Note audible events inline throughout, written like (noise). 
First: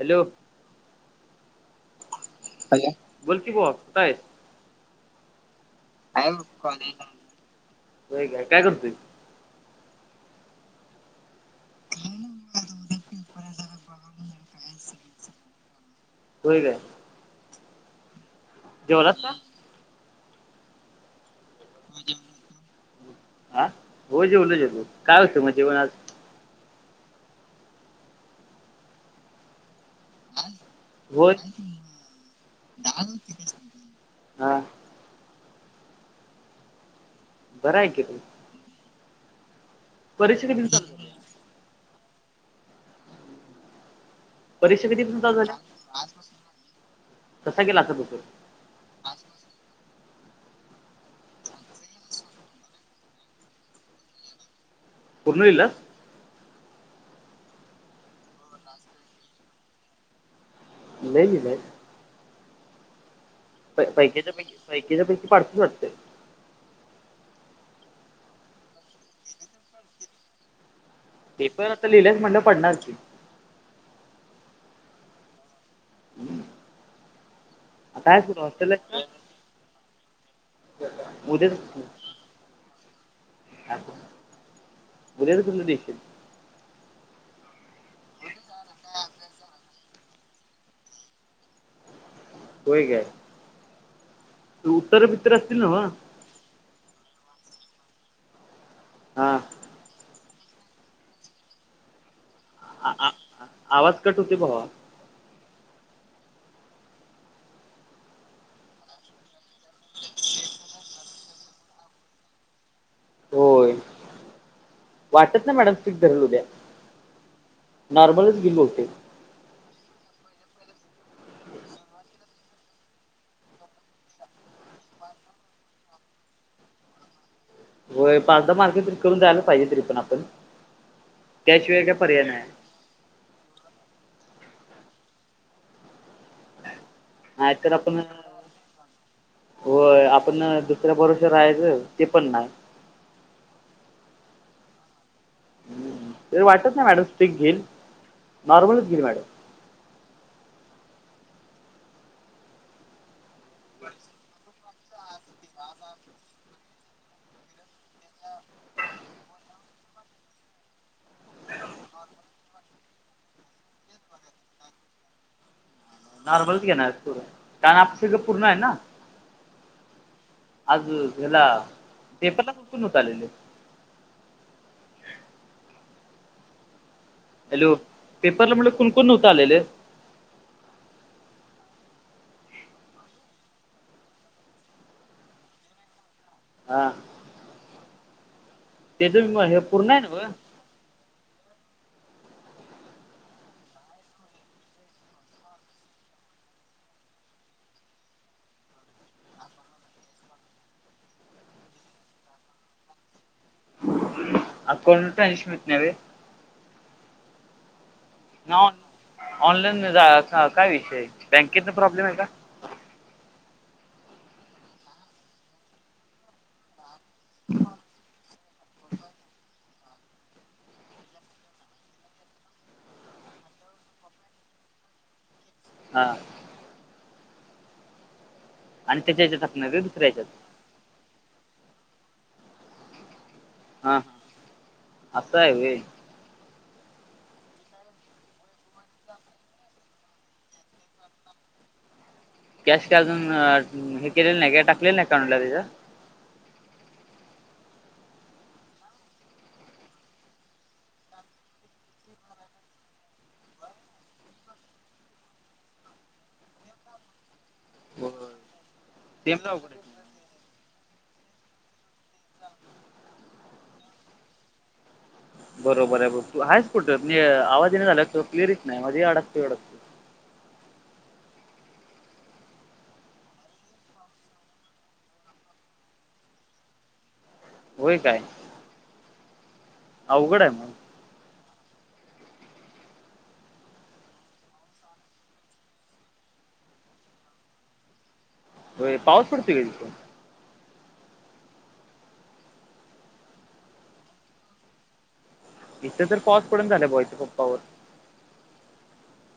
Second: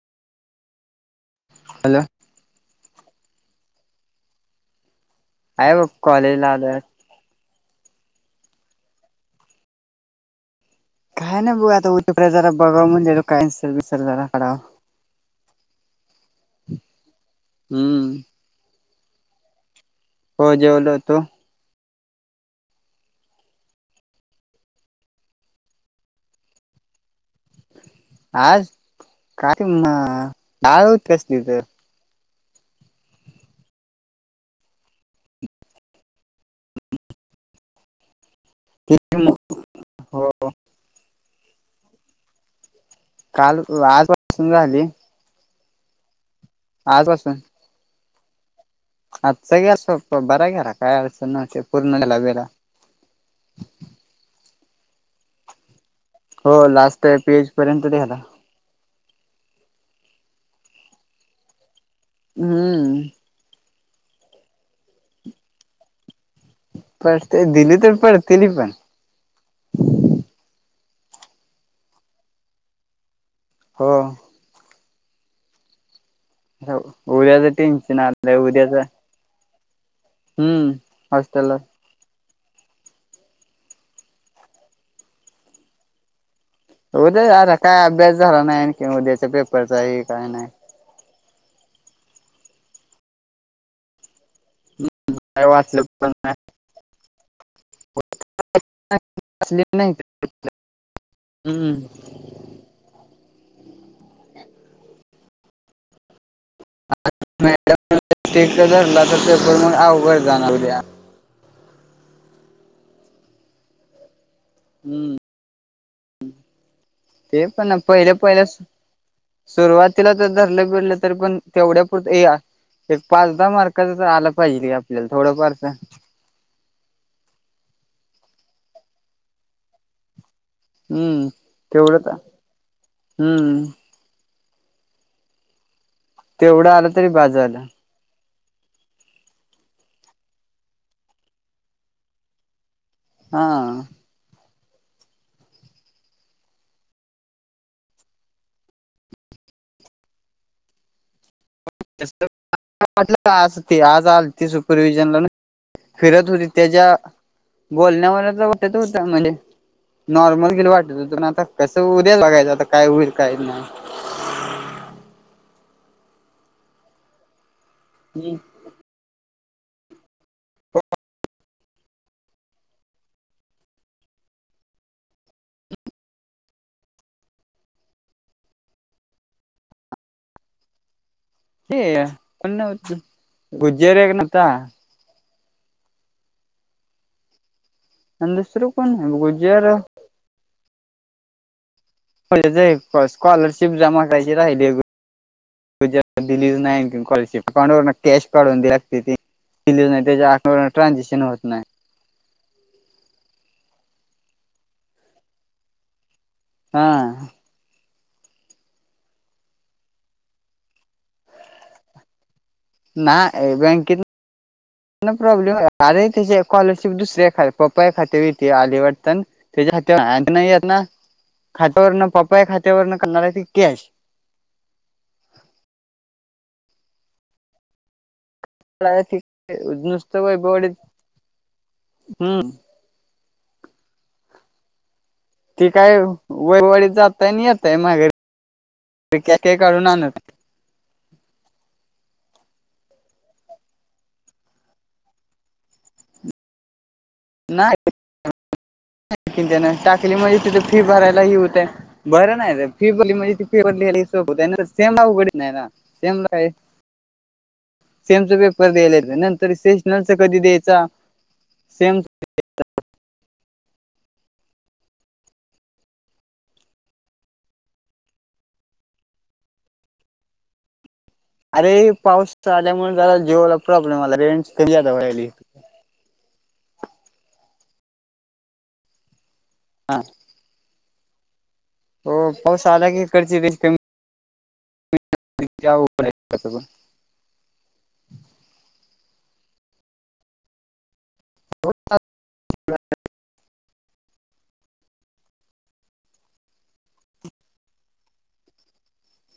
Hello hello hello बोलकी भावा कुठ आहे आहे वो आहे म कॉलेज ला व्हय का काय करतोय काय नाही भो आता उकडे (unintelligible) जरा बघाव म्हणलो (unintelligible) काहीसर विसर जराकडा (unintelligible) होय का हम्म. जेवलात का. हो जेवलो तू हा हो जेवलो जेवलो काय होत मग जेवण आज? आज काय म डाळ होती हो कसली तर (unintelligible) हा बरंय की (inaudible) ते मग. (unintelligible) परिस्थिती ब (unintelligible) काल आज परीक्षा कधी पासून चालू झाल्या आजपासून पाच वाजतान कसं गेला आजचा पेपर? आजचा गेला सोपा बरा गेला काय अडचण नव्हती पूर्ण लेहलाबिला पूर्ण लिहिला हो लास्ट पी एच पर्यंत नेला. मोबाईल लिहलास अम्म. काय पैकीच्यापैकी पैकीच्या पैकी पडतोस वाटतो. फस्ट टाइम्स दिली तर पाहिजे तिन्ही पण. पेपर आता लिहिलाईस म्हणल्यावर पडणारच की. हो. हो उद्याच टेन्शन आता आहेस कुठं आलं हॉस्टेलला उद्याच. आहेस का? हम्म उद्याच असतलच. उद्याचा तून देशील. उद्या अर काय अभ्यास झाला नाय कि उद्याच्या पेपरचाये काय नाय. होय काय. उत्तर बितर काय असतील वाचलं नव्ह. पण हा (inaudible) हम्म आ आ आवाज कट होतय भावा. (unintelligible) पेपर म अवघड जाणार उद्या. होय. वाटत नाही मॅडम स्ट्रिक्ट धरल हूं उद्या ते पण पहिलं नॉर्मलच घेईल पहिलंस बहुतेक सुरुवातीला तर धरलं बिरलं तरी पण तेवढ्या पुरत ये आ एक पाच दहा मार्कां च आला पाहिजे की आपल्याला थोडंफारतर. व्हय पाच दहा मार्कचं तरी करुन जायला पाहिजे तरी पण आपण. हम्म त्याशिवाय काय तेवढंत पर्याय नाही हम्म. तेवढं आला तरी बास झालं. नाहीतर आपण होय आपण दुसऱ्या पोराचं राहायचं ते पण नाय. हा. पण वाटत नाय मॅडम स्टीक घेईल नॉर्मलच घेईल वाट. आज टी आज आलती सूपर व्हिजनला न ह्याज्यात होती त्याच्या बोलण्यावर तर वाटत होता म्हणजे नॉर्मल गेलं वाटत होत पण आता कसं होऊद्याच बघायचं आता काय होईल काय नाय. नॉर्मल घेणारचं पुढे कारण अक्षय चं पूर्ण आहे ना? आज याला पेपरला कोण कोण नव्हतं आलेल. हॅलो पेपरला म्हणे कोण कोण नव्हतं आलेलं. हे कोण नव्हतं गुज्जर एक नव्हता हा. अनं दुसर कोण नाय गुजर काय नव्ह. (unintelligible) स्कॉलरशिप जमा करायची राहिलीये बघ. तुझ्या दिली नाय आणि कॉलशिप कोणावर नक्की कॅश काढून दयावी लागते ती दिली नाय त्याच्या अकाउंटला ट्रान्झेक्शन होत नाय. अकाउंटला ट्रानझेकशन होत नाय व्हय. हा. नाय होणार ऑनलाईन हेजा काय काय विषय बँकेचा प्रॉब्लेम आहे का? नाय बँकेत प्रॉब्लेम आहे अरे तिझ्यात स्कॉलरशिप दुसऱ्या एक हाय पप्पा खात्यात येती आली वाटतन. त्याच्या खात्या नाय येते ना खात्यावरन पप्पाच्या खात्यावरन करणार आहे की कॅश. हां आणि (unintelligible) त्याच्या ह्याच्यात टाकणार का दुसऱ्या नुसत ह्याच्यात वैभव वाडीत हम्म. हा. असं आहे ती वे काय वयवळीत जातय आणि येतय मागे तेकाय काढून आणत. कॅश का अजून हे केलेलं नाही काय टाकलेलं नाय काय अकाउंटला तिझ्या. नाय त्यान टाकली म्हणजे तिज फी भरायला हे होतय. बरं नाही फिबली म्हणजे ती फिबलीली शो होत आहे सेमला उघडी नाही ना सेमला आहे. सेमच पेपर द्यायला सेम नंतर अवघड आहे. सेशनचा कधी द्यायचा सेम बरोबर आहे ब तु हयच कुट मंजे आवाज येईना झालाय क्लीयर येत नाही माझ अडकत वाडत अरे पाऊस आल्यामुळे जरा जिओला प्रॉब्लेम आला रेंज कमी जादा व्हालय होय काय हा अवघड आहे मग हो पाऊस आला की इकडची रेंज कमी (unintelligible) होय पावस पडतय का तिथ (inaudible) इथे तर पाऊस पडून झालाय बाबा पंपावर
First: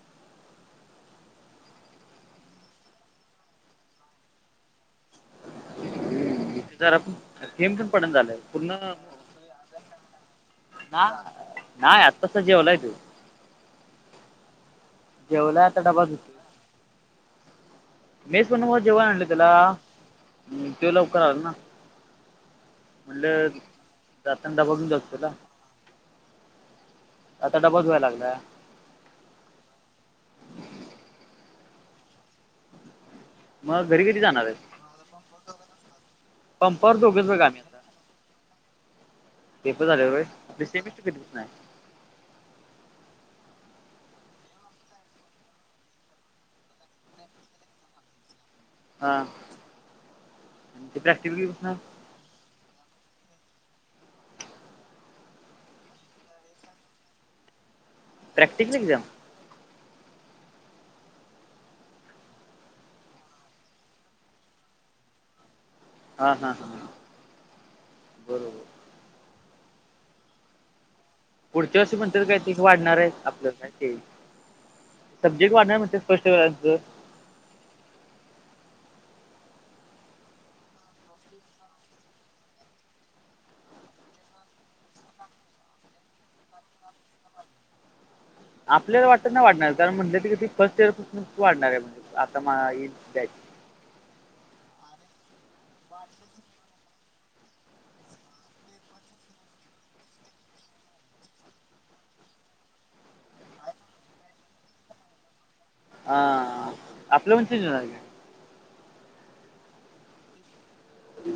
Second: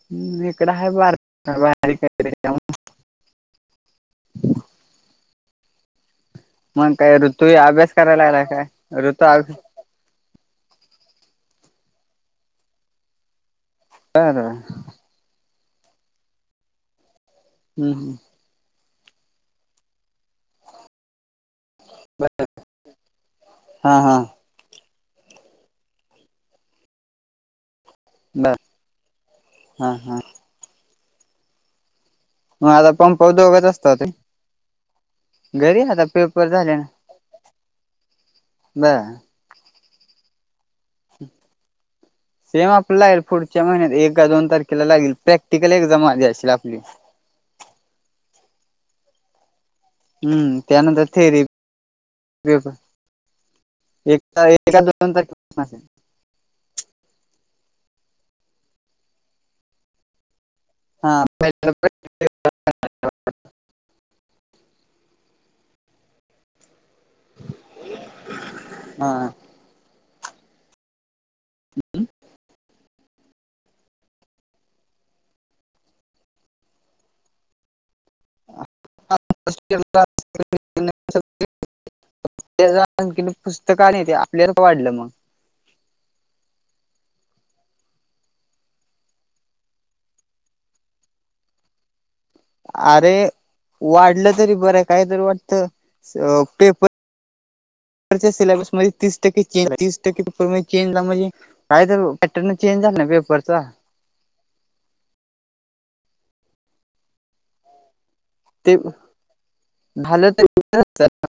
हु इकड हाय बारका (unintelligible) इथ मग जरा काय ऋतू थेंब थेंब अभ्यास पडन करायला झालाय लागला (unintelligible) पुढन काय ऋतू हा नाही आत्तास जेवलाय त्यो (unintelligible) जेवलाय आता डबा धुतोय हम् हम मेच पण मग जेव्हा आणलं त्याला तेव लवकर आलं ना बर म्हटल हा हा जाताना डबा देऊन जातो तुला आता डबा धुवाय लागलाय बर हा हा मग आता पंपावर दोघंच मग असतात घरी कधी जाणार आहे होय घरी आता पेपर झाले ना पंपावर दोघेच बघ आम्ही आता बर पेपर झालेत व्हय मग सेमीस्टी कधी पसुन आय सेम आपलं लागेल पुढच्या महिन्यात एकका दोन तारखेला लागेल प्रॅक्टिकल एक्झाम आधीअसशील आपली हा हम्म त्यानंतर थेरी एक काय (unintelligible) दोन तारखेल (unintelligible) प्रॅक्टिकल एग्जाम हा (unintelligible) हा हा हा हा पुढच्या वर्षी पण तेच काय ते वाढणाराय आपलं काय ते सब्जेक्ट वाढणार म्हण त्यात स्पष्ट करायच (unintelligible) (unintelligible) पुस्तक नाही ते आपल्याार का वाढलं मग आपल्याला वाटत नाही वाढणार कारण म्हटलं त की फर्स्ट इयरपासून वाढणार आहे म्हणजे आता अरे (unintelligible) वाढलं तरी बरंय कायतरी वाटत स पेपर (inaudible) च्या सिलेबस मध्ये तीस टक्के चेंज तीस टक्के पेपर मध्ये चेंजला म्हणजे काय तर पॅटरन चेंज झालं ना पेपरचा हा, आपल्या म्हणचेच ते झालं तर देत्याना.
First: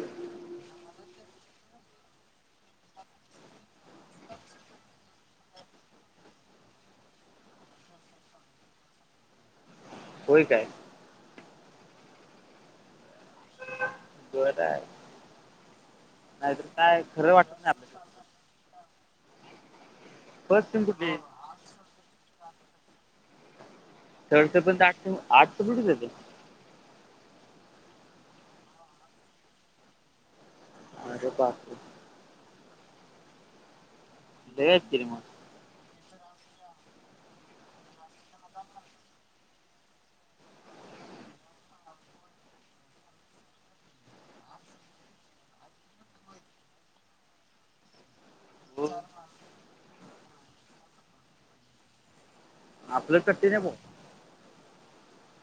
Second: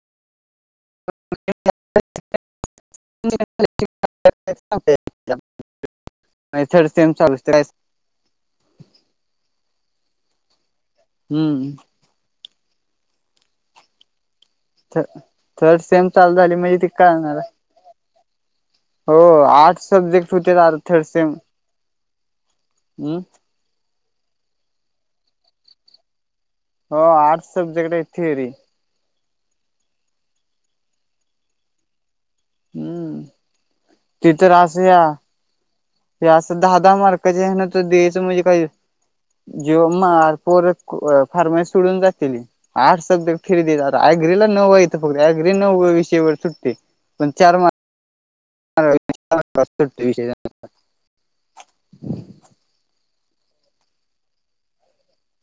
(inaudible) (inaudible) (inaudible) नाही थर्ड सेम चालूचत आहे स. होय काय हम्म बराय थ थर्ड सेम चालू झाली म्हणजे ती काय कळणा खरं राय वाटत नाही आपल्याला हो आर्ट सब्जेक्ट होते फर्स्ट अरे टीम थर्ड कुठली सेम अम्म. चडच पण आर्टच, आर्टच कूड देते. हो, आर्टस सबजेक्ट एक थएरीय. अर बापरे. अम्म ते रर लय आहेत की असया. रे मग ते अस, दहा दहा मार्काचे हाना, ते द्यायचं म्हणजे काही जेव मार, पोर फार्माशी सोडून जातेली. आर्टस सब्जेक्ट फिरी दे, आता ऑग्रला नऊ येतं फक्त ऑग्री नऊ विषयवर सुटते. पण चार हो मारक सुटतो विषय त्यांचा. आपलं कठीणे बो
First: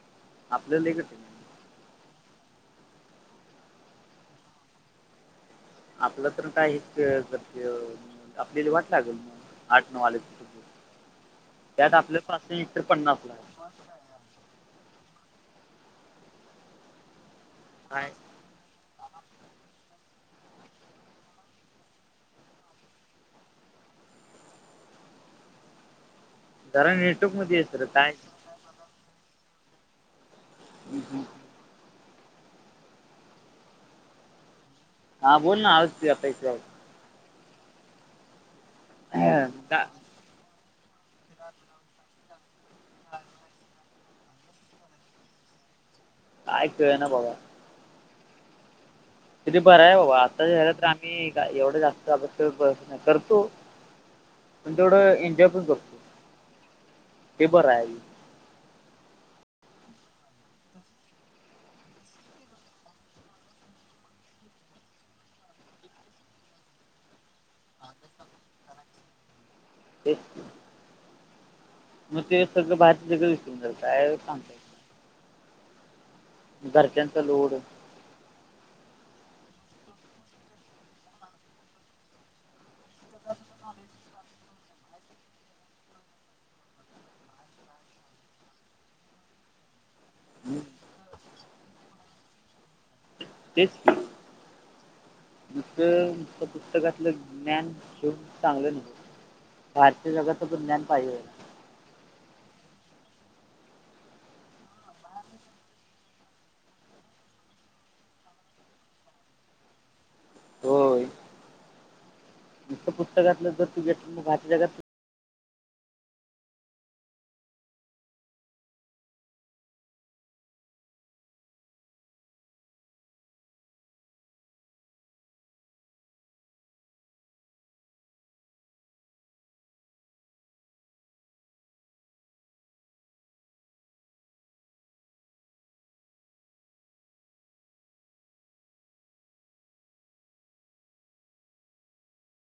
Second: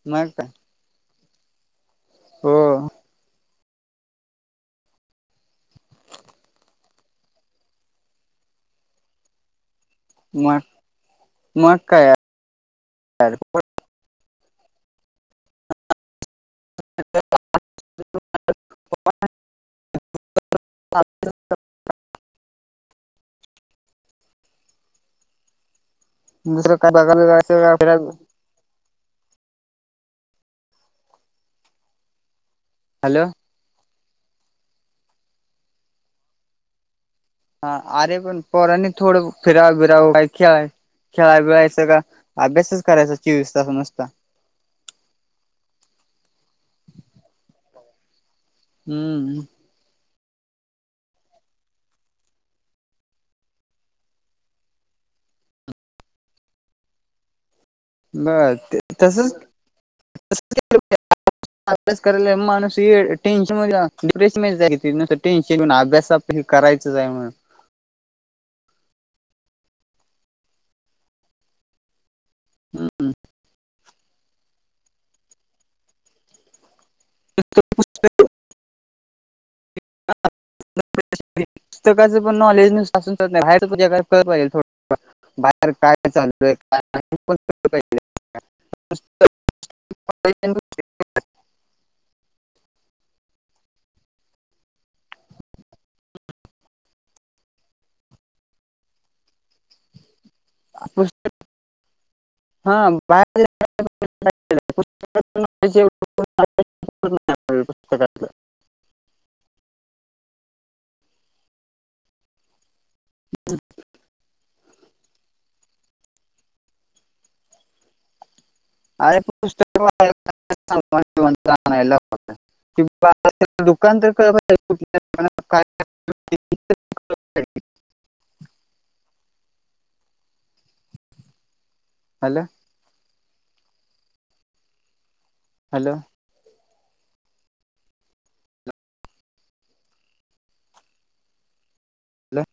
मग. काय ललेग हो. आपलं पण काय? आपल्याला वाट लागेल म. आठ नऊ आलेत, मग मग त्यात काय आपल्या पाच इतर पन्नास ला. हॅो (inaudible) ह (inaudible) दुसरं काय जरा बघायला जायच, नेटवर्कमध्ये ये सर फीरा काय (inaudible) हॅलो. हा बोल ना, आवाज येतो हा, अरे पण पोरानी थोड फिराव का- बिराव, काय खे खेळाय बिळायच का? अभ्यासच करायचा चोवीस तास नूसता. काय कळना बाबा. हम्म. ते बरंय बाबा, आता च्यायला तर आम्ही एवढं जास्त अभ्यास करत नाय, करतो. पण तेवढं एन्जॉय पण करतो, ते बरंय आनी. बर ते तसच तसच केल पाहिजे. अभ्यास कराला माणूस हे टेनशन मधे डप्रेशन मधी जाईल, टेनशन घेऊन अभ्यासात हे करायचंच आहे म्हण. राज ते (unintelligible) म ते सगळं, बाहेरच सगळं विसरून जात, काय सांगत. घरच्यानचा लोड. ह (inaudible) पुस्तकाच पण नॉलेज नुस्त असुन चालत नाही, बाहेरच्या पण जगात (inaudible) च पाहिजे थोडं बाहेर काय चाललय काय नाही हे पण कळल पाहिजे. हम (unintelligible) (inaudible) तेच. नुस्त पुस्तकातलं ज्ञान घेऊन, चांगलं नाही. बाहेर च्या जगाचं पण ज्ञान पाहिजे. ह, बाहेरच्या जगात (unintelligible) पुस्तकातील नॉलेज ऐवढ पुस्तकातल. होय. नुस्त, पुस्तकातलं जर तू घेतल बाकी जगात अरे पुस्तक (unintelligible) (unintelligible) (unintelligible) हॅलो. हॅलो. हॅला.